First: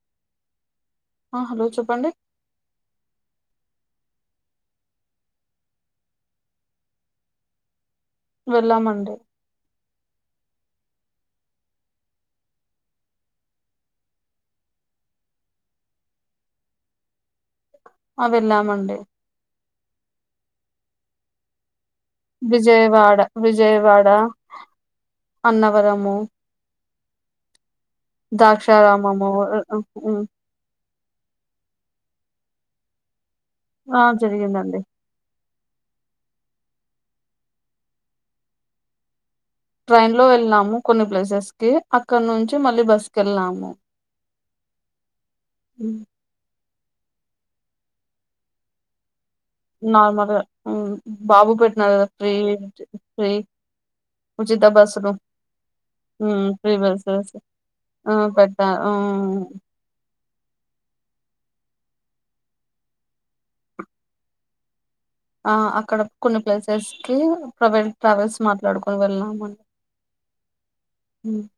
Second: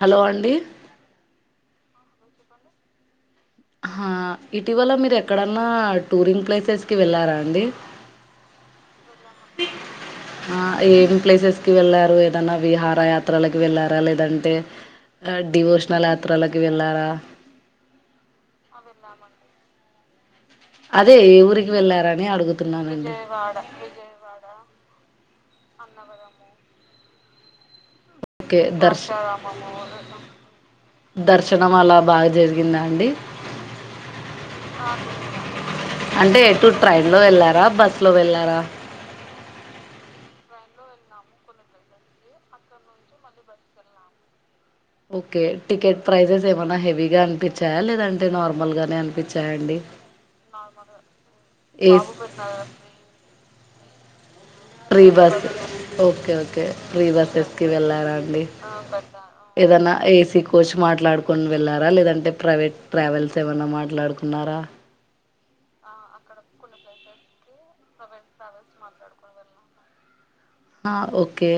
Hello అండి అ hello చెప్పండి హ ఇటీవల మీరు ఎక్కడన్నా టూరింగ్ ప్లేసెస్ కి వెళ్ళారా అండి వెళ్ళామండి ఆ ఏం ప్లేసెస్ కి వెళ్ళారు ఏదన్నా విహార యాత్రలకి వెళ్ళారా లేదంటే డివోషనల్ యాత్రలకి వెళ్ళారా అ వెళ్ళాము అండి అదే ఏ ఊరికి వెళ్ళర్ విజయవాడ విజయవాడ అన్నవరము ఓకే దర్శ దాక్షారామమ్ దర్శనం అలా బాగా జరిగిందా అండి ఆ జరిగిందండి అంటే ఎటు ట్రైన్ లో వెళ్ళారా బస్లో వెళ్ళారా ట్రైన్ లో వెళ్ళినాము కొన్ని ప్లేసెస్ కి అక్కడ నుంచి మళ్ళీ బస్ కి వెళ్ళాము ఓకే టికెట్ ప్రైజెస్ ఏం ఏమన్నా హెవీ గా అనిపించాయా లేదంటే నార్మల్ గానే అనిపించ్ నార్మల్గా బాబు పెట్టిన కదా ఏస్ ఫ్రీ ఫ్రీ ఉచిత ప్రీ బస్సులు బస్ ఓకే ఉమ్, okay free free buses buses కి ఆ, వెళ్ళారాండి పెట్టా ఉమ్, ఏదనా ఏసీ కోచ్ మాట్లాడుకు కొని వెళ్ళారా లేదంటే ప్రైవేట్ ట్రావెల్స్ ఏమన్నా మాట్లాడుకున్నారా ఆ అక్కడ కొన్ని ప్లేసెస్ ప్రైవేట్ ట్రావెల్స్ మాట్లాడుకుని వెళ్ళాంని ఆ ఓకే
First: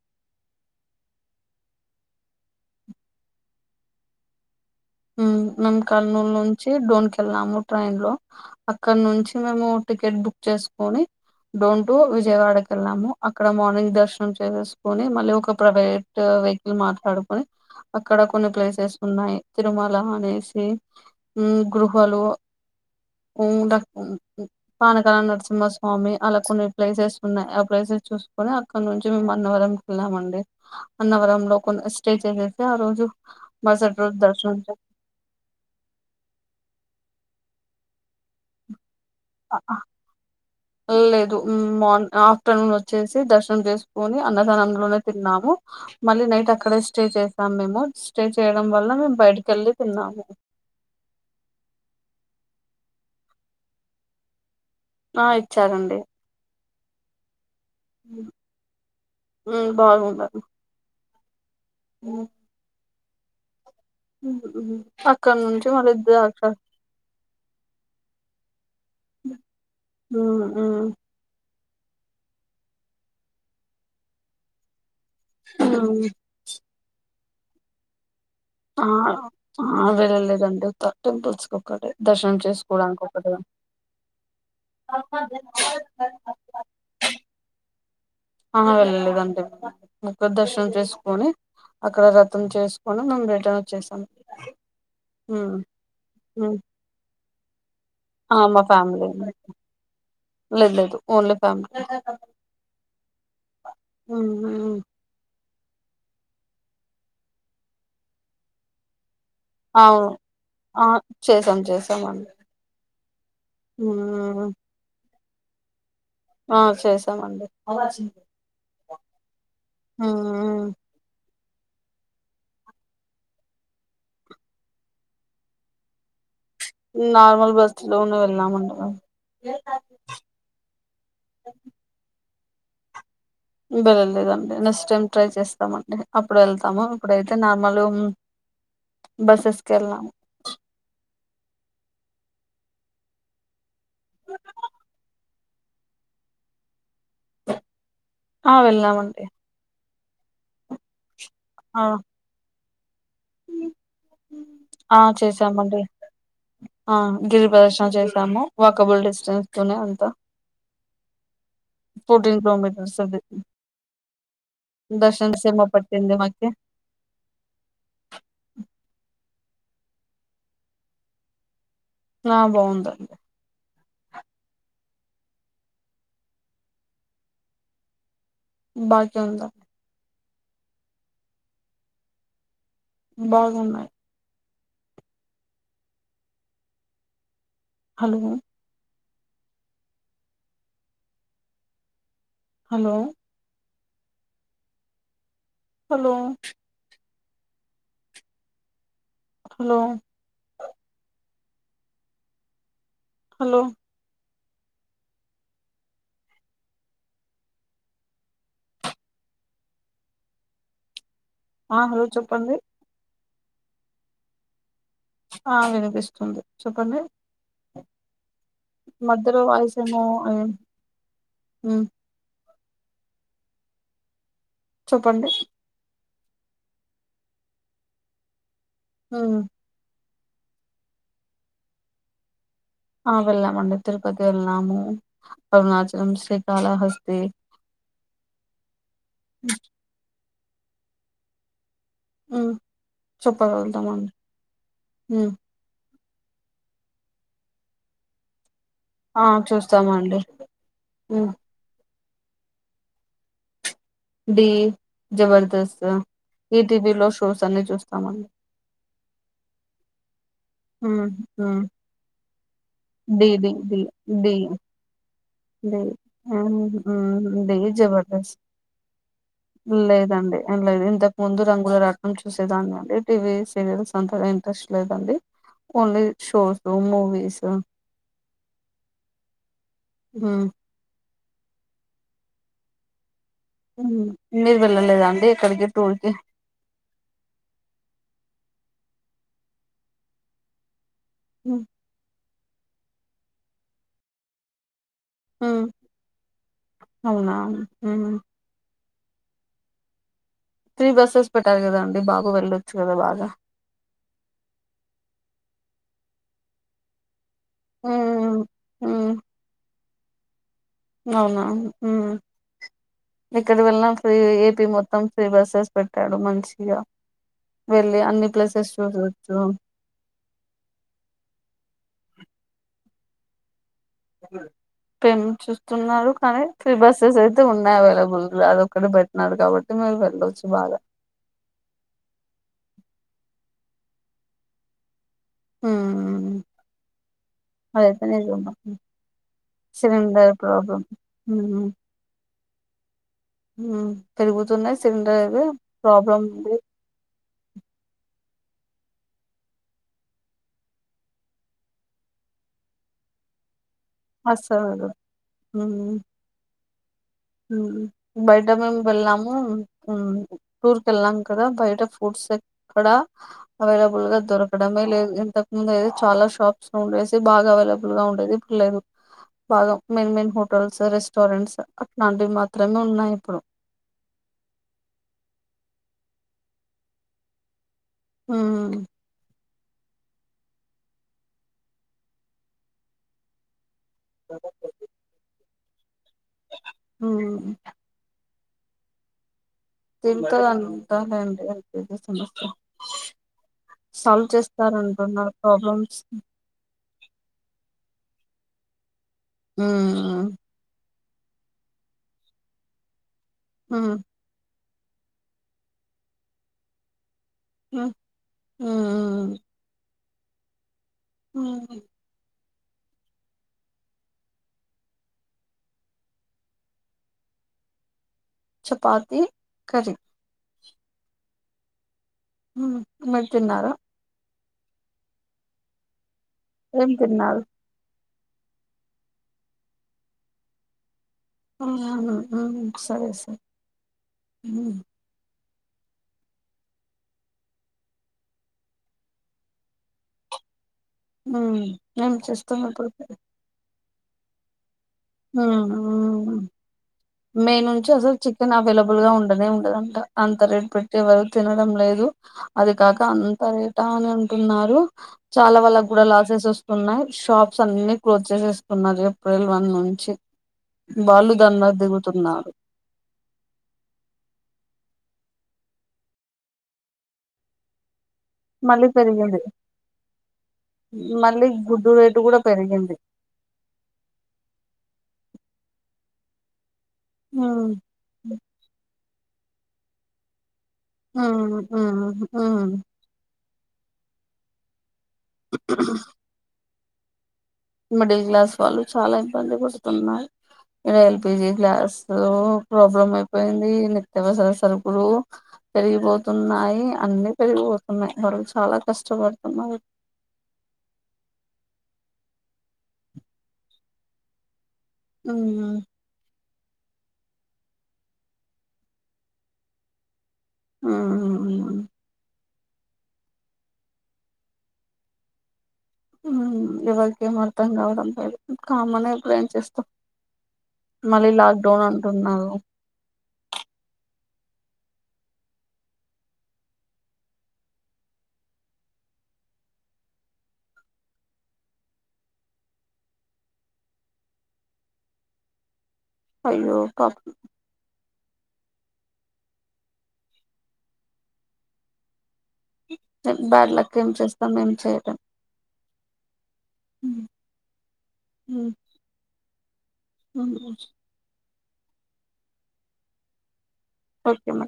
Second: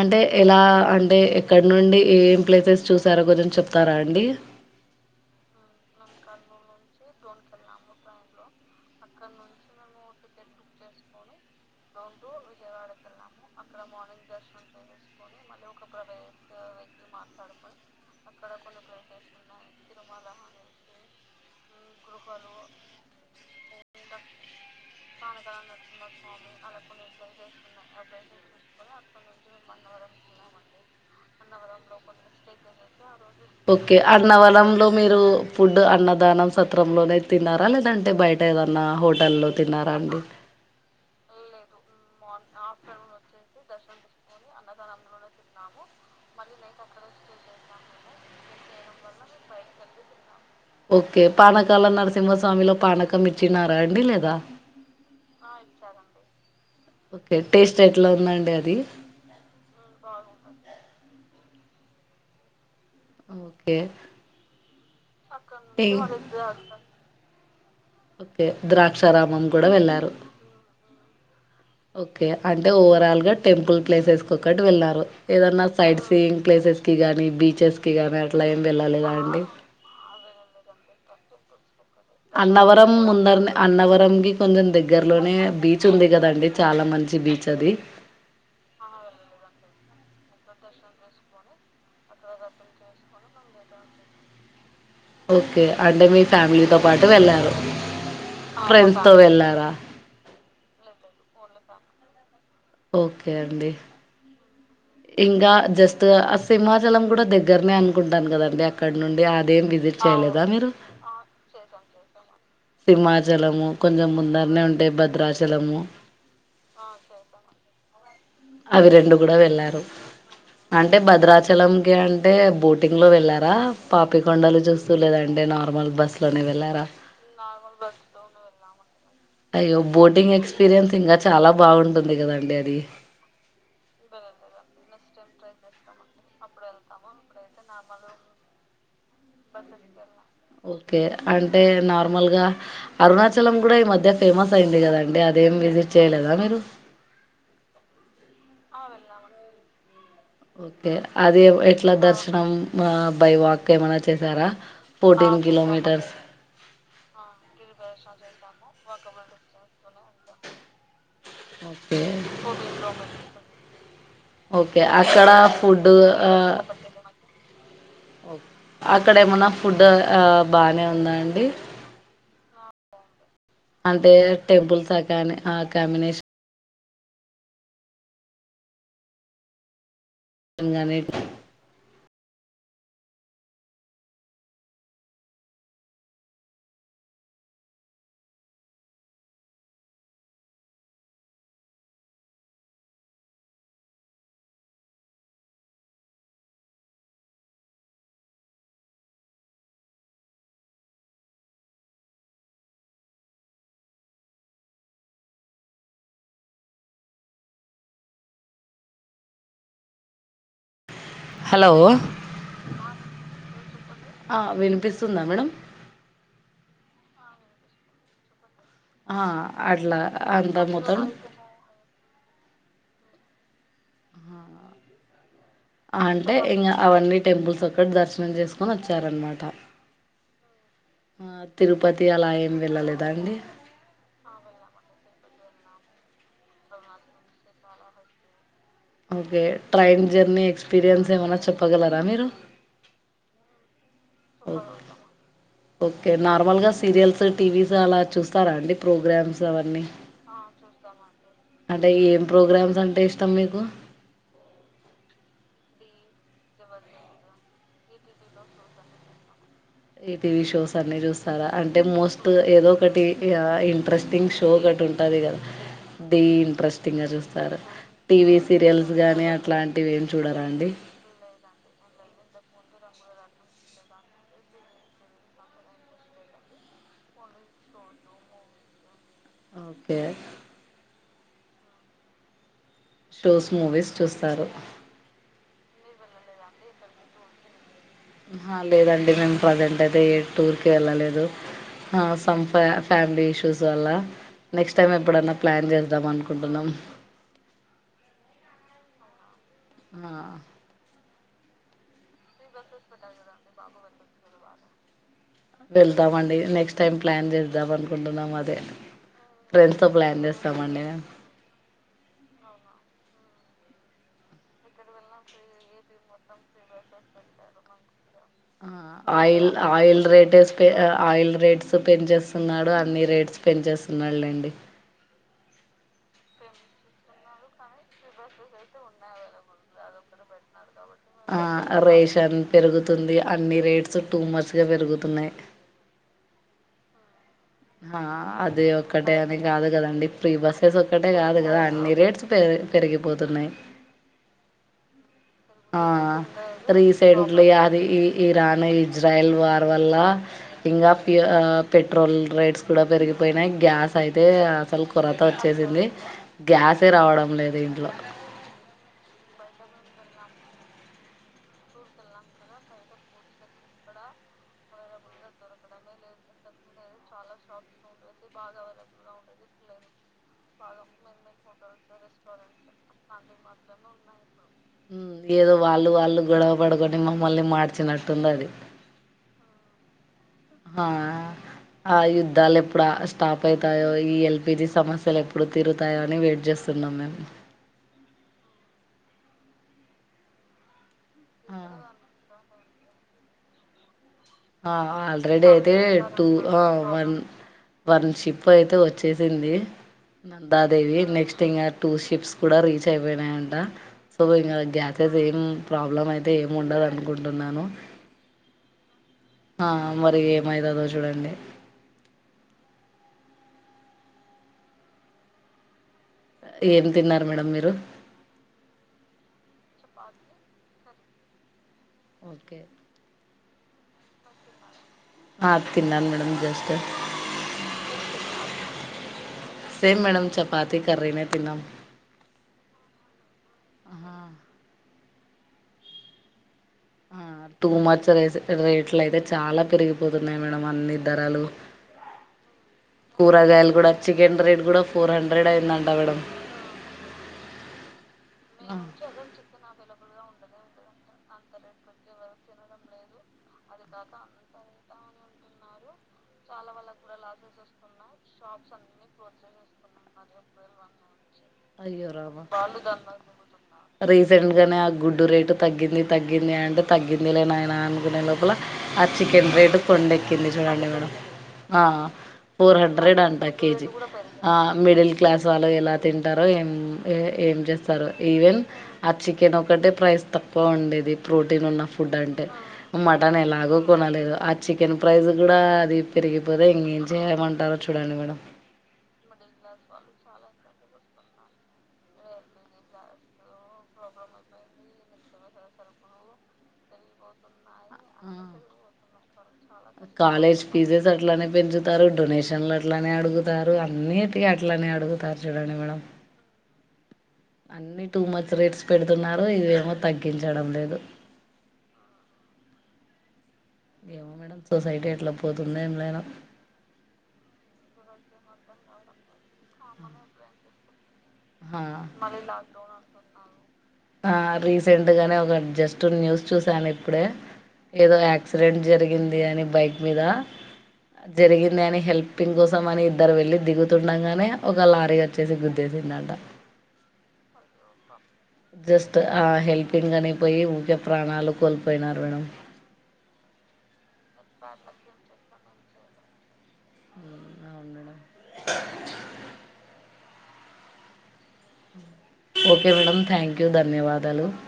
అంటే ఎలా అంటే ఎక్కడ నుండి ఏం ఏం ప్లేసెస్ చూసారో కొంచెం చెప్తారా అండి మనము కర్నూలు నుంచి డోన్ కెళ్ళాము ట్రైన్ లో అక్కడ నుంచి మేము టికెట్ బుక్ చేసుకుని డోన్ టు విజయవాడకి వెళ్ళాము అక్కడ మార్నింగ్ దర్శనం చేేసుకుని మళ్ళీ ఒక ప్రైవేట్ వెహికల్ మాట్లాడుకొని అక్కడ కొన్ని ప్లేసెస్ ఉన్నాయి తిరుమల అనేసి గృహలు కొండ పైకి పానకాల నరసింహస్వామి అలా కొన్ని ప్లేసెస్ ఉన్నాయి ఆ ప్లేసెస్ చూసుకుని అక్కడ నుంచి మేము అన్నవరంకి వెళ్ళాంమండి అన్నవరంలో కొన్ని స్టే చేసేసి ఆ రోజు మరుసటి రోజు దర్శ పొలంలో మీరు ఫుడ్ అన్నదానం సత్రంలోనే తిన్నారా లేదంటే బయట ఏదన్నా హొట్ వల్లె తిన్నార్ ఎల్ల లేదు మ్మ్ బాన్ ఆఫ్టర్నూన్ వచ్చేసి దర్శం చేసు కాని అన్నదానంలోనే తిన్నాము మళ్ళీ నైట్ అక్కడే స్టే చేసాం మేము స్టే చేయడం వల్ల మేము బయటకి వెళ్ళి తిన్నాము ఓకే పానకాల నరసింహస్వామిలో పానకం ఇచ్చినారా అండి లేదా ఆ ఇచ్చారండి ఓకే టేస్ట్ ఎట్లా ఉందండి అది మ్మ్ ఓ ఆ అక్కడ నుంచు మలీ దాక్షా ఓకే ద్రాక్షారామం కూడా వెళ్ళారు. మ్మ్ మ్మ్ ఓకే అంటే ఓవరాల్ గా టెంపుల్ ప్లేసెస్కి ఒక్కటి వెళ్ళారు. ఏదన్నా సైట్ మ్మ్ సీయింగ్ ప్లేసెస్. కి గానీ బీచెస్ కి గాని అట్ ఆ అది వెళ్ళలేదండి తట్ట ఉంటే ఇచ్చిపెడతాడు అన్నవరం ముందరనే అన్నవరం కి కొంచెం దగ్గరలోనే బీచ్ ఉంది కదండి చాలా మంచి బీచ్ అది. ఆహ వెళ్ళాలేదండి మకర దర్శనం చేసుకొని అక్కడ వ్రతం చేసుకొని మేము రేటర్న్ వచ్చేసాం. మ్మ్ ఓకే అంటే మీ మ్మ్ ఫ్యామిలీతో పాటు వెళ్లారు. ఆ మా ఫ్రెండ్స్తో ఫ్యామిలీ వెళ్ళారా లేదు లేదు ఓన్లీ ఫ్యామిలీ తో ఓకే అండి. ఉమ్, గా జస్ట్ ఆ సింమాచలం కూడా దగ్గరనే అనుకుంటాను కదండి అక్కడ నుండి అ దేన్ని విజిట్ అవును చేయలేదా మీరు ఆ చేసాం చేసామండి సింహచలము కొంచెం ఉమ్, ముందరనే ఉంటే భద్రాచ చలము ఆ చేసామండి అవి రెండు కూడా వెళ్ళారు ఉమ్, అంటే భద్రాచె చలం కీ అంటే బోటింగ్ లో వెళ్ళారా పాపి కొండలు చూస్తూ లేదంటె నార్మల్ బస్ లోనే వెళ్ళారా నార్మల్ బస్సు లో నే వెళ్ళినమండి మేం అయ్యో బోటింగ్ ఎక్స్పీరియన్స్ ఇంగా చాలా బాగుంటుంది కదంన్ డీ అది బేరలేదండి నెస్టైమ్ ట్రై చేస్తామండి అప్పుడు వెళ్తాము ఇప్పుడైతే నార్మల్ లు ఓకే అంటే నార్ మల్గా అరుణాచలం ప్పుడే ఈ మధ్య ఫేమస్ అయింది కదండి అద్ ఏం విజిట్ చేయలేదా మీరు ఆ వెళ్ళినామండి ఓకే అదే ఆ ఎట్లా దర్శనం మా బ్ బై వాక్ ఏమన్న చేసారా ఆ ఫోర్టీన్ చేసామండి కిలోమీటర్స్ సము వాకబుల్ డిస్టెన్స్ తోనే అంతా ే ఓకే ఫోర్టీన్ కిలోమీటర్స్ అది ఓకే అక్కడ దర్శనం సేమ ఫుడ్ పట్టింది మాకి అక్కడ ఏమన ఫుడ్ బానే ఉందా అండి ఆ బాగుందండి అంటే టెంపుల్సాకానీ ఆ కాంబినేష్ బా చందా [inaudible] బాగున్నాయి hello hello hello hello hello ఆ హలో చెప్పండి. ఆ వినిపి ఆ వినిపిస్తుంది. చెప్పండి. ఆ మధ్యలో వాయిస్ అట్లా ఏమో అదెం అంతా మొత్తం హ్ చెప్పండి. అంటే ఇంగా అవన్నీ టెంపుల్స్ ఒక్కటి దర్శనం చేసు కూని వచ్చారు అన్న ఉమ్ మాట ఆ తిరుపతి అలయం ఆ వెళ్ళామండి తిరుపతి ఏళ్ళము. Arunachalam Srikalahasti okay train journey experience ఏమన్నా చె ప్పగలరా మీరు తమం ఓకే హ్ ఓకే నార్మల్ గా సీరియల్స్ టీవీస్ అలా చూస్తారా అండి. ఆ ప్రోగ్రామ్స్ అవన్నీ చూస్తామండి. అంటే ఏం ప్రోగ్రామ్స్ అంటే ఇష్టం మీకు. డి జబర్దస్త్ ఈ టీవీలో షోస్ అన్ని చూస్తామండి. ఏ టీవీ షోస్ అన్నీ ఉమ్ చూస్తారా. ఉమ్ అంటే మోస్ట్ ఏదో ఒకటి డి డి డి డి ఇంట్రెస్టింగ్ షో ఒకటి ఉంటది. గాదా డి మ్మ్ ఇంట్రెస్టింగ్ గా డి చూస్తారా. జబర్దస్త్ టీవీ సీరియల్స్ గాని అట్లాంటివి ఏమి లేదండి చూడరా అండి. లేదు ఇంతకు ముందు రంగుల రాట్నం చూసేదాన్ని అండి. టీవీ సీరియల్స్ అంతగా ఇంట్రెస్ట్ లేదండి. Only shows, movies. ఓకే మ్మ్. షోస్ మూవీస్ హ్ చూస్తారు మీరు వెళ్ళలేదాండి ఎక్కడికి? ట్వల్కి ఆహా లేదండి. మేము ప్రజెంట్ అయితే ఏ టూర్ కి వెళ్ళలే మ్మ్. ఆ సం ఫ్యా ఫ్యామిలీ ఇష్యూస్ వల్లా. నెక్స్ట్ టైం ఎప్పుడన్నా మ్మ్. ప్లాన్ చేద్దాం అనుకుంటున్నం. అవునా మ్మ్. ఆ త్రీ బస్సెస్ పెట్టారు కదా అండి బాబు వెళ్ళొచ్చు కదా బాగా వెళ్తామండి. నెక్స్ట్ టైం ప్లాన్ చే ద్దాం అనుకుంటున్నాం మ్మ్. అదే మ్మ్. ఫ్రెం డ్స్ తో ప్లాన్ చేస్ అవునా ఉ ఎక్కడ వెళ్ళిన ఫ్రీ. ఏపీ మొత్తం ఫ్రీ బస్సెస్ పెట్టాడు మంచిగా వెళ్ళి అన్ని ప్లేసెస్ ఆ చూసొచ్చు oil oil rates oil rates పెంచేస్తున్నాడు. అన్ని రేట్స్ పెంచే స్తున్నాడులేండి. చేస్తున్నారు కానీ ఫ్రీ బస్సెస్ అయితే ఉన్నాయి అవైలబుల్లా. అదొక్కటి పెట్టినాడు కాబట్టి మీరు వెళ్ళవచ్చు బాగా. ఆ రేషన్ పెరుగుతుంది. అన్ని రేట్స్ టూ మచ్ గా పెరుగుతున్నాయి. ఆ ఆ అది ఒక్కటే అని కాదు కదండి. ప్రీ సిలిండర్ బస్సెస్ ప్రాబ్లం ఒక్కటే కాదు కదా అన్ని రేట్స్ పె పెరిగి హ్ పెరుగుతున్నయి. సిలిండర్ ఆ ప్రాబ్లం ఉంది త్రీసైడ్ లేఅది ఇరాన్, ఇజ్రాయిల్ వార్ వల్లా ఇంగా పె పెట్రోల్ రేట్స్ కూడా పెరిగిపోయినయి. గ్యాస్ అయితే అసలు అస్సలు కొరత వచ్చేసింది. ఉమ్ గ్యాసే రావడం లేదు ఇంట్లో. బయట మేము వెళ్ళాము టూర్ కెళ్ళాం కదా బయట ఫుడ్స్ ఎక్కడ అవైలబుల్ గా దొరకడమే లేదు. ఇంతకు ముందు అయితే చాలా షాప్స్ ఉండేసి బాగా అవైలబుల్ గా ఉండేది ఇప్పుడు లేదు. బాగా మెయిన్ మెయిన్ హోటల్స్, రెస్టారెంట్స్ అట్లాంటివి మాత్రమే ఉన్నాయి ఇప్పుడు. ఏదో వాళ్లు వాళ్లు గొడవ పడుకొని మమ్మల్ని మా నచ్చినట్టుంద అది ఉమ్ ఆ ఆ యుద్ధాలు ఎప్పుడు స్టాప్ తాయో ఈ ఎల్పిజీ సమస్యలు ఎప్పుడు తిరు వస్తాయో అని వెయిట్ చేస్తున్నాం మేము ఉమ్ [unintelligible] అవును అండి ఆ [unintelligible] ఆ చేస్తారంటున్నారు ఆల్రెడీ అయితే ప్రాబ్లమ్స్ టూ ఆ వన్ వన్ షిప్ అయితే వ వచ్చేసింది ఉమ్ నందాదేవి. నెక్ట్ ఇంకా టూర్ షిప్స్ కూడా రీచ్ అయి [unintelligible] ట ఉమ్ సుభంగా గ్యాసెస్ ఏం ప్రాబ్లమ్ అయితే ఏం ఉండదును గుంటున్నాను మ్ ఆ మరిగ మైదా దోష చుడండి ఉమ్ ఏం తిన్నారు మేడం మీరు చపాతీ కర్రీ ఓకే ఉ మరి తిన్నారా ఆ తిన్నాను మేడమ్ ఏం తినరు సేమ్ మ్యాడమ్ చపాతీ కర్రీ నే ఆ అ సరే సర ఆ ఆ తూమచ రే రేట్లు అయితే చాలా పెరిగిపోతున్నాయి మేడం అన్ని ధరాలు ఏం చేస్తాం ఇప్పుడు కూరగాయలు కూడా చికెన్ రైడ్ కూడా ఫోర్ హండ్రెడ్ అయిందంట మేడం మే నుంచి అసలు చికెన్ అవైలబుల్ గా ఉండనే ఉండదంట అవైలబుల్గా ఉండనే అంత రే టు ఉండదంట పెట్టేవరు అంత తినడం రేట్ లేదు పెట్టి ఎవరు అది తినడం కాక లేదు అంత రే అది టా అని కాక అంత అంటున్నారు రేటా అని చాలా వాళ్ళకు అంటున్నారు కూడా లాసెస్ చాలా వాళ్ళకు వస్తున్నాయి కూడా లాసెస్ షాప్స్ అన్ని వస్తున్నాయి క్లోజ్ షాప్స్ చేసేసుకున్నారు అన్ని క్లోజ్ ఏప్రిల్ వన్ ను బాలు రిసెట్గనే ఆ గుడ్డు రే తగ్గింది తగ్గింది అంటే తగ్గిందిలే నాయనా కునే లోపల మళ్ళీ ఆ పెరిగింది చికెన్ రేట్ కొండ ఎక్కింది చూడండి మేడం మళ్ళీ ఆ గుడ్డు రేటు కూడా ఫోర్ పెరిగింది హండ్రెడ్ అంట కేజి ఆ మిడిల్ క్లాస్ వాళ్ళు ఎలా తిన్ టారో ఏం ఏం ఏం ఉమ్ చేస్తారు ఈవెన్ ఆచ్చి చికెన్ ఒక్కటే ప్రైస్ తక్ ఎక్కువ ఉండేది ఉమ్ ప్రోటీన్ ఉన్న ఫుడ్ ఉమ్ అంటే ఉమ్ మటన్ ఎలా కోనలేదు ఆచి టెంప్రైజర్ కూడా అది పెరిగిపోది ఇంగ ఏం చేయలే మన్ మిడిల్ క్లాస్ వాళ్ళు చాలా ఇబ్బంది బసుతున్నారు ఇ ఎల్పిజి గ్యాస్ ప్రాబ్లం అయిపోయింది నిత్యవసర సరుకులు పెరిగిపోతున్నాయి అన్ని పెరిగిపోతు ఉన్నాయి వాళ్ళు చాలా కష్టపడు కాలేజ్ పీజెస్ అట్లనే పెంచుతు తరు డొనేషన్లు అట్లనే అడుగుతారు అన్నిటి అ ట్లనే అడుగుతారు చూడండి ఉమ్ మేడం అన్ని టూ మచ్ రేట్స్ పెడుతున్నారు ఇదిమో తగ్గి గించడం లేదు ఉమ్ ఏమో మేడం సొసైటీ ఎట్లా పోదు ఉ ఎవరికి ఏం అర్థం గావడం లేదు కామన్ యే ఇప్పుడు ఏం చేస్తాం మళ్ళీ ఆ లాక్డౌన్ అంటున్నారు ఆ రీసెంట్ గానే ఒక జస్ట్ న్యూస్ చూసాను ఇప్పుడే ఏదో యాక్సిడెంట్ జరిగింది అని బైక్ మీద జరిగింది అని హెల్పింగ్ కోసం అని ఇద్దరు వెళ్ళి దిగుతుండగానే ఒక లారీగా వచ్చేసి గుద్దేసిందిట అయ్యో కాపుం జస్ట్ ఆ హెల్పింగ్ అనిపోయి ఊరికే ప్రాణాలు కోల్పోయినారు మేడం అ బ్యాడ్ లక్ ఏం చేస్ అందిన్ చోటే అవును మేడం ఉమ్ ఉమ్ ఊ ఓకే మేడం థ్యాంక్ క్యూ ధన్యవాదాలు ఓకే మేడం